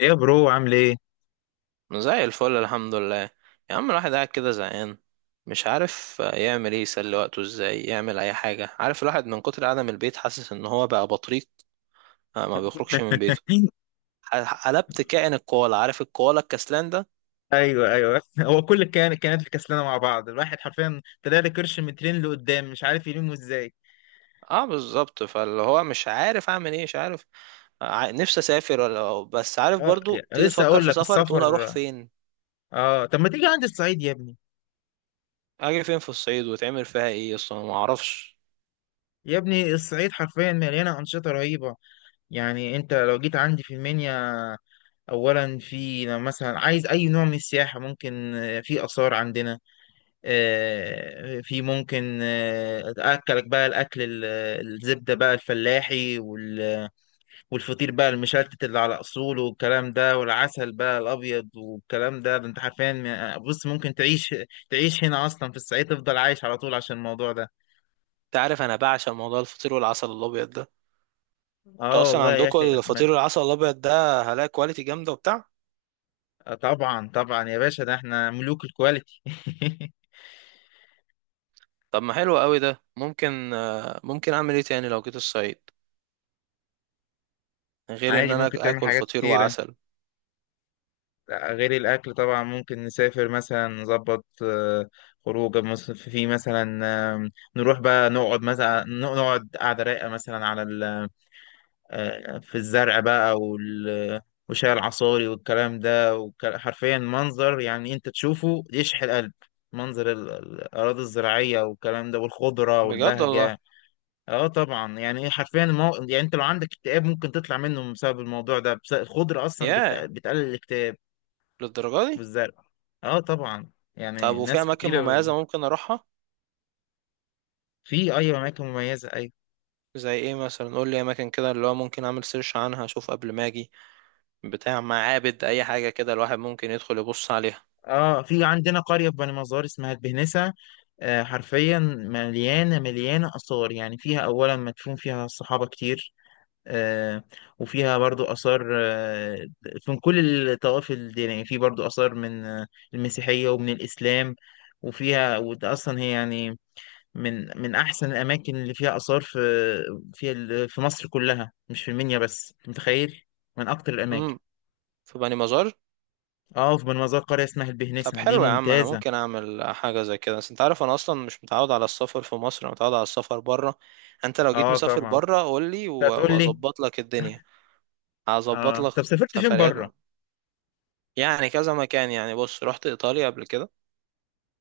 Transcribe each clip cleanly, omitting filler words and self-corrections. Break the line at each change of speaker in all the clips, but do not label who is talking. ايه يا برو عامل ايه؟
زي الفل الحمد لله. يا عم الواحد قاعد كده زهقان، مش عارف يعمل ايه، يسلي وقته ازاي، يعمل اي حاجة. عارف الواحد من كتر قعدة البيت حاسس ان هو بقى بطريق، ما بيخرجش من بيته. قلبت كائن الكوالا، عارف الكوالا الكسلان ده.
ايوه، ايوه، هو كل كانت في كسلانه مع بعض. الواحد حرفيا طلع لي كرش من ترين لقدام، مش عارف يلمه ازاي.
اه بالظبط، فاللي هو مش عارف اعمل ايه، مش عارف. نفسي اسافر ولا، بس عارف
اه،
برضو
يعني
تيجي
لسه
تفكر
اقول
في
لك
سفر تقول اروح
السفر.
فين.
اه، طب ما تيجي عندي الصعيد يا ابني.
اجي فين في الصعيد وتعمل فيها ايه اصلا، ما اعرفش.
يا ابني الصعيد حرفيا مليانه انشطه رهيبه. يعني انت لو جيت عندي في المنيا، اولا في، لو مثلا عايز اي نوع من السياحه، ممكن في اثار عندنا. في ممكن اكلك بقى الاكل الزبده بقى الفلاحي والفطير بقى المشلتت اللي على اصوله، والكلام ده، والعسل بقى الابيض والكلام ده. ده انت حرفيا بص، ممكن تعيش هنا اصلا في الصعيد، تفضل عايش على طول عشان الموضوع ده.
انت عارف انا بعشق موضوع الفطير والعسل الابيض ده. انتوا
اه
اصلا
والله يا
عندكم
اخي احمد.
الفطير العسل الابيض ده، هلاقي كواليتي جامده وبتاع؟
آه، طبعا طبعا يا باشا، ده احنا ملوك الكواليتي.
طب ما حلو قوي ده، ممكن اعمل ايه تاني لو جيت الصعيد، غير ان
عادي،
انا
ممكن تعمل
اكل
حاجات
فطير
كتيرة
وعسل؟
غير الأكل طبعا. ممكن نسافر مثلا، نظبط خروجة في مثلا، آم، نروح بقى نقعد قعدة رايقة مثلا على في الزرع بقى وشاي العصاري والكلام ده، حرفيا منظر، يعني انت تشوفه يشحن القلب. منظر الأراضي الزراعية والكلام ده، والخضرة
بجد والله.
والبهجة. اه طبعا، يعني ايه حرفيا يعني انت لو عندك اكتئاب ممكن تطلع منه بسبب الموضوع ده. بس الخضرة اصلا
ياه،
بتقلل الاكتئاب.
للدرجه دي؟
والزرع. اه طبعا.
طب
يعني
وفي
ناس
اماكن
كتيرة.
مميزه ممكن اروحها؟
في، ايوه، اماكن مميزة، ايوه.
زي ايه مثلا؟ قول لي اماكن كده اللي هو ممكن اعمل سيرش عنها اشوف قبل ما اجي، بتاع معابد اي حاجه كده الواحد ممكن يدخل يبص عليها.
اه، في عندنا قرية في بني مزار اسمها البهنسة. حرفيا مليانة مليانة آثار. يعني فيها أولا مدفون فيها الصحابة كتير. آه، وفيها برضو آثار. من كل الطوائف الدينية، في برضو آثار من المسيحية ومن الإسلام. وفيها، وده أصلا هي يعني من أحسن الأماكن اللي فيها آثار في في مصر كلها، مش في المنيا بس. أنت متخيل؟ من أكتر الأماكن.
امم. في بني مزار؟
اه، في مزار قرية اسمها
طب
البهنسة دي
حلو يا عم، انا
ممتازة.
ممكن اعمل حاجه زي كده، بس انت عارف انا اصلا مش متعود على السفر في مصر، انا متعود على السفر بره. انت لو جيت
اه
مسافر
طبعا.
بره قول لي،
أنت هتقول لي.
واظبط لك الدنيا، هظبط
اه،
لك.
طب سافرت فين
سفريات
بره؟
م- يعني كذا مكان. يعني بص، رحت ايطاليا قبل كده.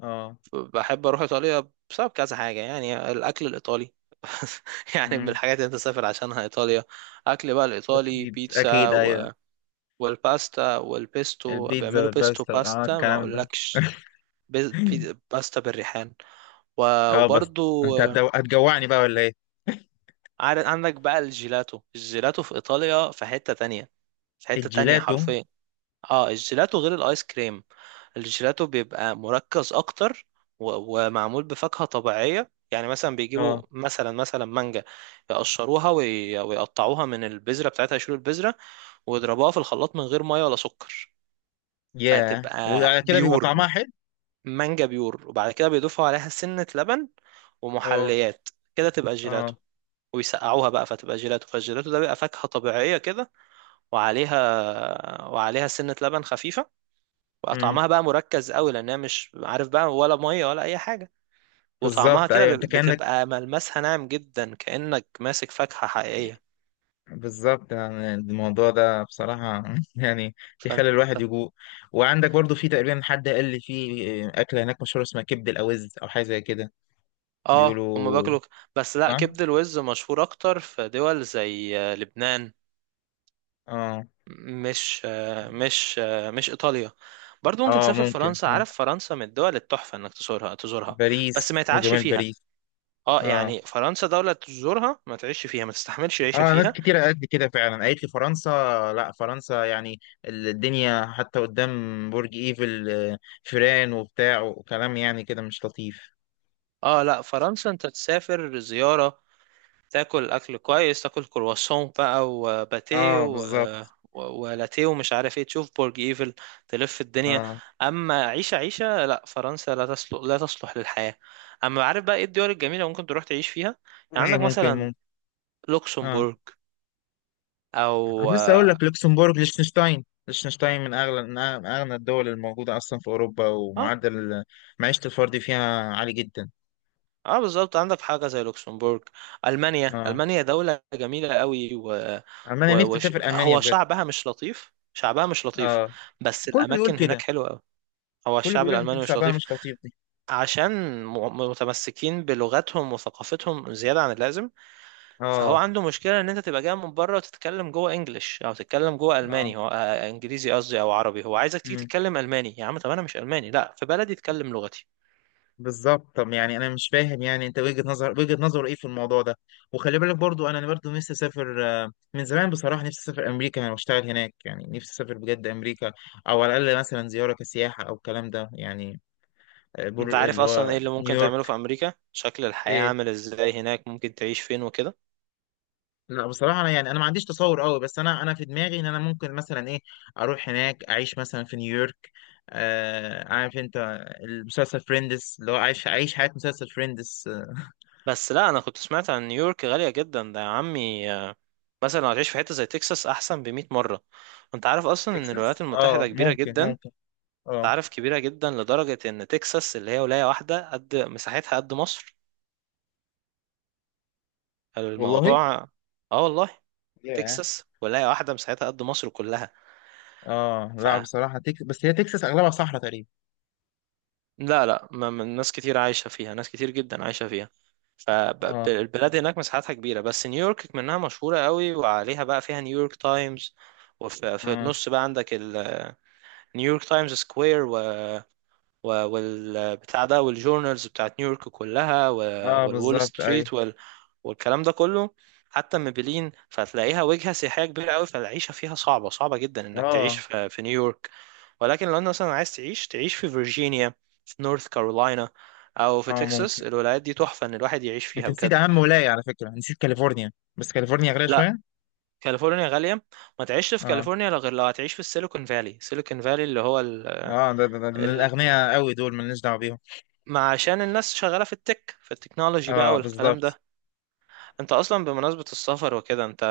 اه.
بحب اروح ايطاليا بسبب كذا حاجه، يعني الاكل الايطالي. يعني من
مم.
الحاجات اللي انت سافر عشانها ايطاليا. اكل بقى الايطالي،
أكيد،
بيتزا
أكيد، أيوة.
والباستا والبيستو،
البيتزا
بيعملوا بيستو
والباستا،
باستا ما
الكلام ده.
اقولكش. باستا بالريحان.
أه بس.
وبرضو
أنت هتجوعني بقى ولا إيه؟
عارف عندك بقى الجيلاتو، الجيلاتو في ايطاليا في حتة تانية، في حتة تانية
الجيلاتو.
حرفيا. اه، الجيلاتو غير الايس كريم. الجيلاتو بيبقى مركز اكتر، ومعمول بفاكهة طبيعية. يعني مثلا بيجيبوا
أه.
مثلا مانجا، يقشروها ويقطعوها من البذرة بتاعتها، يشيلوا البذرة ويضربوها في الخلاط من غير مية ولا سكر.
ياه،
فتبقى
وعلى كده بيبقى
بيور،
طعمها حلو.
مانجا بيور، وبعد كده بيضيفوا عليها سنة لبن
أه.
ومحليات. كده تبقى جيلاتو،
أه.
ويسقعوها بقى فتبقى جيلاتو. فالجيلاتو ده بيبقى فاكهة طبيعية كده، وعليها سنة لبن خفيفة، بقى
مم.
طعمها بقى مركز قوي، لأنها مش عارف بقى ولا مية ولا أي حاجة. وطعمها
بالظبط،
كده
أيوة، أنت كأنك.
بتبقى ملمسها ناعم جدا كأنك ماسك فاكهة حقيقية.
بالظبط، يعني الموضوع ده بصراحة يعني
ف...
تخلي
ف...
الواحد يجوع. وعندك برضو في تقريبا، حد قال لي في أكلة هناك مشهورة اسمها كبد الأوز أو حاجة زي كده.
اه، هم
بيقولوا.
بياكلوا بس لا،
صح؟
كبد الوز مشهور أكتر في دول زي لبنان،
أه.
مش إيطاليا. برضو ممكن
أه
تسافر
ممكن.
فرنسا. عارف، فرنسا من الدول التحفة إنك تزورها تزورها،
باريس
بس ما يتعشي
وجمال
فيها.
باريس.
اه
اه.
يعني فرنسا دولة تزورها ما تعيش فيها، ما تستحملش العيشة
اه، ناس
فيها.
كتير قالت لي كده فعلا، قالت لي فرنسا. لا فرنسا يعني الدنيا حتى قدام. برج ايفل، فيران وبتاع وكلام، يعني كده مش لطيف.
اه لا، فرنسا انت تسافر زيارة، تاكل اكل كويس، تاكل كرواسون بقى وباتيه
اه بالظبط.
ولاتيه ومش عارف ايه، تشوف برج ايفل، تلف الدنيا.
اه.
اما عيشة، عيشة لا، فرنسا لا تصلح، لا تصلح للحياة. اما عارف بقى ايه الدول الجميلة ممكن تروح تعيش فيها؟ يعني
هي
عندك
ممكن
مثلا
ممكن. اه،
لوكسمبورغ،
كنت
او...
لسه اقول لك لوكسمبورغ، ليechtenstein. ليechtenstein من اغلى من اغنى الدول الموجوده اصلا في اوروبا.
اه،
ومعدل معيشه الفرد فيها عالي جدا.
اه بالظبط، عندك حاجه زي لوكسمبورغ. المانيا،
اه.
المانيا دوله جميله قوي،
المانيا، نفسي اسافر المانيا
هو
بجد.
شعبها مش لطيف، شعبها مش لطيف،
اه.
بس
كله بيقول
الاماكن هناك
كده.
حلوه قوي. هو
كله
الشعب
بيقول حته
الالماني مش
شعبها
لطيف
مش لطيف.
عشان م... متمسكين بلغتهم وثقافتهم زياده عن اللازم. فهو
اه.
عنده مشكله ان انت تبقى جاي من بره وتتكلم جوه انجليش، او تتكلم جوه
اه.
الماني، هو انجليزي قصدي او عربي، هو عايزك تيجي
امم.
تتكلم الماني. يا عم، طب انا مش الماني، لا في بلدي اتكلم لغتي.
بالظبط. طب يعني انا مش فاهم، يعني انت وجهة نظر ايه في الموضوع ده. وخلي بالك برضو، انا برضو نفسي اسافر من زمان بصراحة. نفسي اسافر امريكا، يعني واشتغل هناك. يعني نفسي اسافر بجد امريكا، او على الاقل مثلا زيارة كسياحة او الكلام ده يعني.
انت
بور
عارف
اللي
اصلا
هو
ايه اللي ممكن تعمله
نيويورك.
في امريكا؟ شكل الحياة
ايه.
عامل ازاي هناك؟ ممكن تعيش فين وكده؟
لا بصراحة انا يعني، انا ما عنديش تصور قوي، بس انا في دماغي ان انا ممكن مثلا ايه، اروح هناك اعيش مثلا في نيويورك. آه عارف انت المسلسل فريندس، اللي هو عايش حياة مسلسل فريندس.
بس لا، انا كنت سمعت عن نيويورك غالية جدا ده يا عمي. مثلا لو هتعيش في حتة زي تكساس احسن ب100 مرة. انت عارف اصلا ان الولايات
تكساس، اه
المتحدة كبيرة
ممكن
جدا؟
ممكن.
انت
اه.
عارف كبيرة جدا لدرجة ان تكساس اللي هي ولاية واحدة قد مساحتها قد مصر،
والله.
الموضوع. اه والله،
ياه.
تكساس ولاية واحدة مساحتها قد مصر كلها.
اه، لا بصراحة تكساس، بس هي تكساس اغلبها صحراء تقريبا.
لا لا، ناس كتير عايشة فيها، ناس كتير جدا عايشة فيها.
اه.
فالبلاد هناك مساحتها كبيرة، بس نيويورك منها مشهورة قوي وعليها بقى، فيها نيويورك تايمز، وفي
اه.
النص بقى عندك نيويورك تايمز سكوير والبتاع ده والجورنالز بتاعت نيويورك كلها
اه
والول
بالظبط، ايوه.
ستريت والكلام ده كله. حتى ميبلين فتلاقيها وجهة سياحية كبيرة قوي، فالعيشة فيها صعبة، صعبة جدا انك تعيش
اه.
في نيويورك. ولكن لو انت مثلا عايز تعيش، تعيش في فيرجينيا، في نورث كارولاينا، او في
اه
تكساس.
ممكن.
الولايات دي تحفة ان الواحد يعيش فيها
انت نسيت
بجد.
اهم ولاية على فكرة، نسيت كاليفورنيا. بس كاليفورنيا غالية
لا،
شوية.
كاليفورنيا غالية، ما تعيش في
اه.
كاليفورنيا لا، غير لو هتعيش في السيليكون فالي، سيليكون فالي اللي هو
اه، ده
ال...
الاغنياء قوي، دول مالناش دعوة بيهم.
ما عشان الناس شغالة في التكنولوجي بقى
اه
والكلام
بالظبط.
ده. انت اصلا، بمناسبة السفر وكده، انت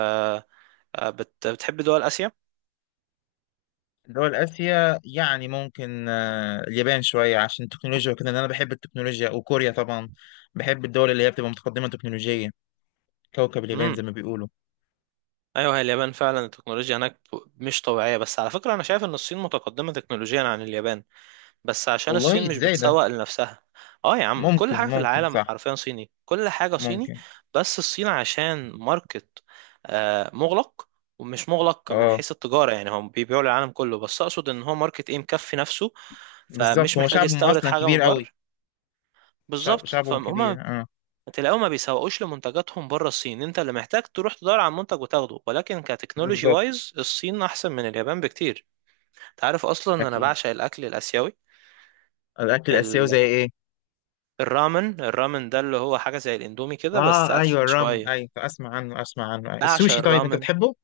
بتحب دول اسيا؟
دول اسيا، يعني ممكن، آه، اليابان شوية عشان التكنولوجيا وكده لان انا بحب التكنولوجيا، وكوريا طبعا. بحب الدول اللي هي بتبقى متقدمة تكنولوجيا. كوكب اليابان
امم.
زي ما بيقولوا.
ايوه، هي اليابان فعلا التكنولوجيا هناك مش طبيعية، بس على فكرة انا شايف ان الصين متقدمة تكنولوجيا عن اليابان، بس عشان
والله
الصين مش
ازاي ده؟
بتسوق لنفسها. اه يا عم، كل
ممكن،
حاجة في
ممكن
العالم
صح.
حرفيا صيني، كل حاجة صيني.
ممكن.
بس الصين عشان ماركت مغلق، ومش مغلق من
اه
حيث التجارة، يعني هم بيبيعوا للعالم كله، بس اقصد ان هو ماركت ايه مكفي نفسه،
بالظبط،
فمش
هو
محتاج
شعبهم
يستورد
اصلا
حاجة من
كبير
بره.
قوي. شعب
بالظبط.
شعبهم
فهم
كبير، اه.
تلاقيهم ما بيسوقوش لمنتجاتهم بره الصين، انت اللي محتاج تروح تدور على منتج وتاخده. ولكن كتكنولوجي
بالظبط.
وايز، الصين احسن من اليابان بكتير. تعرف اصلا ان انا
اكيد.
بعشق الاكل الاسيوي؟
الاكل الاسيوي زي ايه؟
الرامن، الرامن ده اللي هو حاجة زي الاندومي كده، بس
اه، ايوه
أدفن
الرامن،
شوية.
ايوه، اسمع عنه، اسمع عنه.
بعشق
السوشي طيب انت
الرامن.
بتحبه؟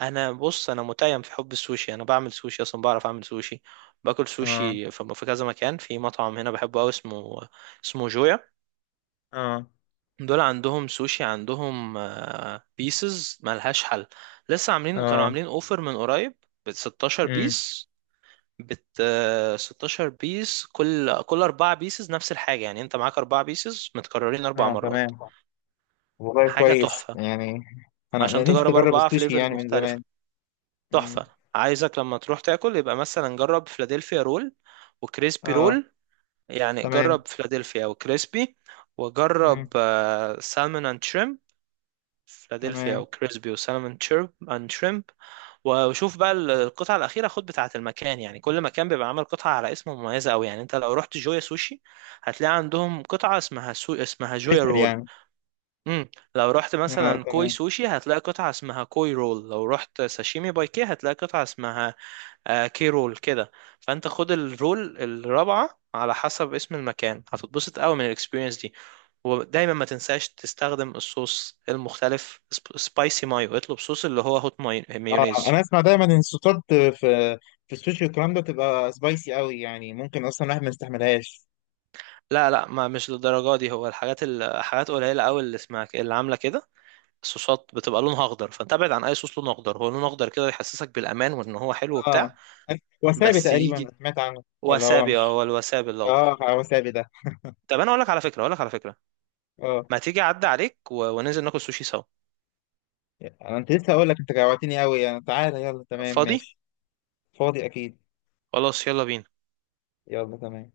أنا بص، أنا متيم في حب السوشي، أنا بعمل سوشي أصلا، بعرف أعمل سوشي. باكل
اه.
سوشي في كذا مكان، في مطعم هنا بحبه أوي اسمه جويا.
اه.
دول عندهم سوشي، عندهم بيسز ملهاش حل. لسه عاملين كانوا
اه.
عاملين اوفر من قريب ب 16
امم.
بيس. بت آه، 16 بيس، كل اربعة بيسز نفس الحاجة، يعني انت معاك اربعة بيسز متكررين اربع
اه
مرات.
تمام. والله
حاجة
كويس
تحفة،
يعني. أنا
عشان
نفسي
تجرب
اجرب
أربع
السوشي
فليفرز
يعني من
مختلفة.
زمان. امم.
تحفة. عايزك لما تروح تاكل يبقى مثلا جرب فلادلفيا رول وكريسبي
اه
رول، يعني
تمام.
جرب فلادلفيا وكريسبي،
امم.
وجرب سالمون اند شريمب. فلادلفيا
تمام.
وكريسبي وسالمون اند شريمب. وشوف بقى القطعة الأخيرة، خد بتاعة المكان، يعني كل مكان بيبقى عامل قطعة على اسم مميزة أوي. يعني أنت لو رحت جويا سوشي هتلاقي عندهم قطعة اسمها اسمها جويا
فشل
رول.
يعني.
امم. لو رحت
اه
مثلا كوي
تمام.
سوشي هتلاقي قطعة اسمها كوي رول. لو رحت ساشيمي باي كي هتلاقي قطعة اسمها كي رول كده. فانت خد الرول الرابعة على حسب اسم المكان، هتتبسط قوي من الاكسبيرينس دي. ودايما ما تنساش تستخدم الصوص المختلف، سبايسي مايو، اطلب صوص اللي هو هوت
اه،
مايونيز.
انا اسمع دايما ان الصوصات في السوشي والكلام ده بتبقى سبايسي قوي، يعني ممكن اصلا الواحد ما يستحملهاش.
لا لا، ما مش للدرجة دي، هو الحاجات، قليلة قوي اللي اسمها اللي عاملة كده. الصوصات بتبقى لونها اخضر، فانت ابعد عن اي صوص لونه اخضر. هو لونه اخضر كده يحسسك بالامان وان هو حلو
اه
وبتاع،
وسابي
بس
تقريبا
يجي
سمعت عنه، ولا هو
وسابي. اه
مش.
هو الوسابي الاخضر.
اه وسابي ده.
طب انا اقول لك على فكره، اقول لك على فكره،
اه
ما تيجي اعدي عليك وننزل ناكل سوشي سوا.
يعني انا، انت لسه اقول لك انت جوعتني قوي يعني. تعالى يلا، تمام
فاضي،
ماشي. فاضي اكيد.
خلاص يلا بينا.
يلا تمام.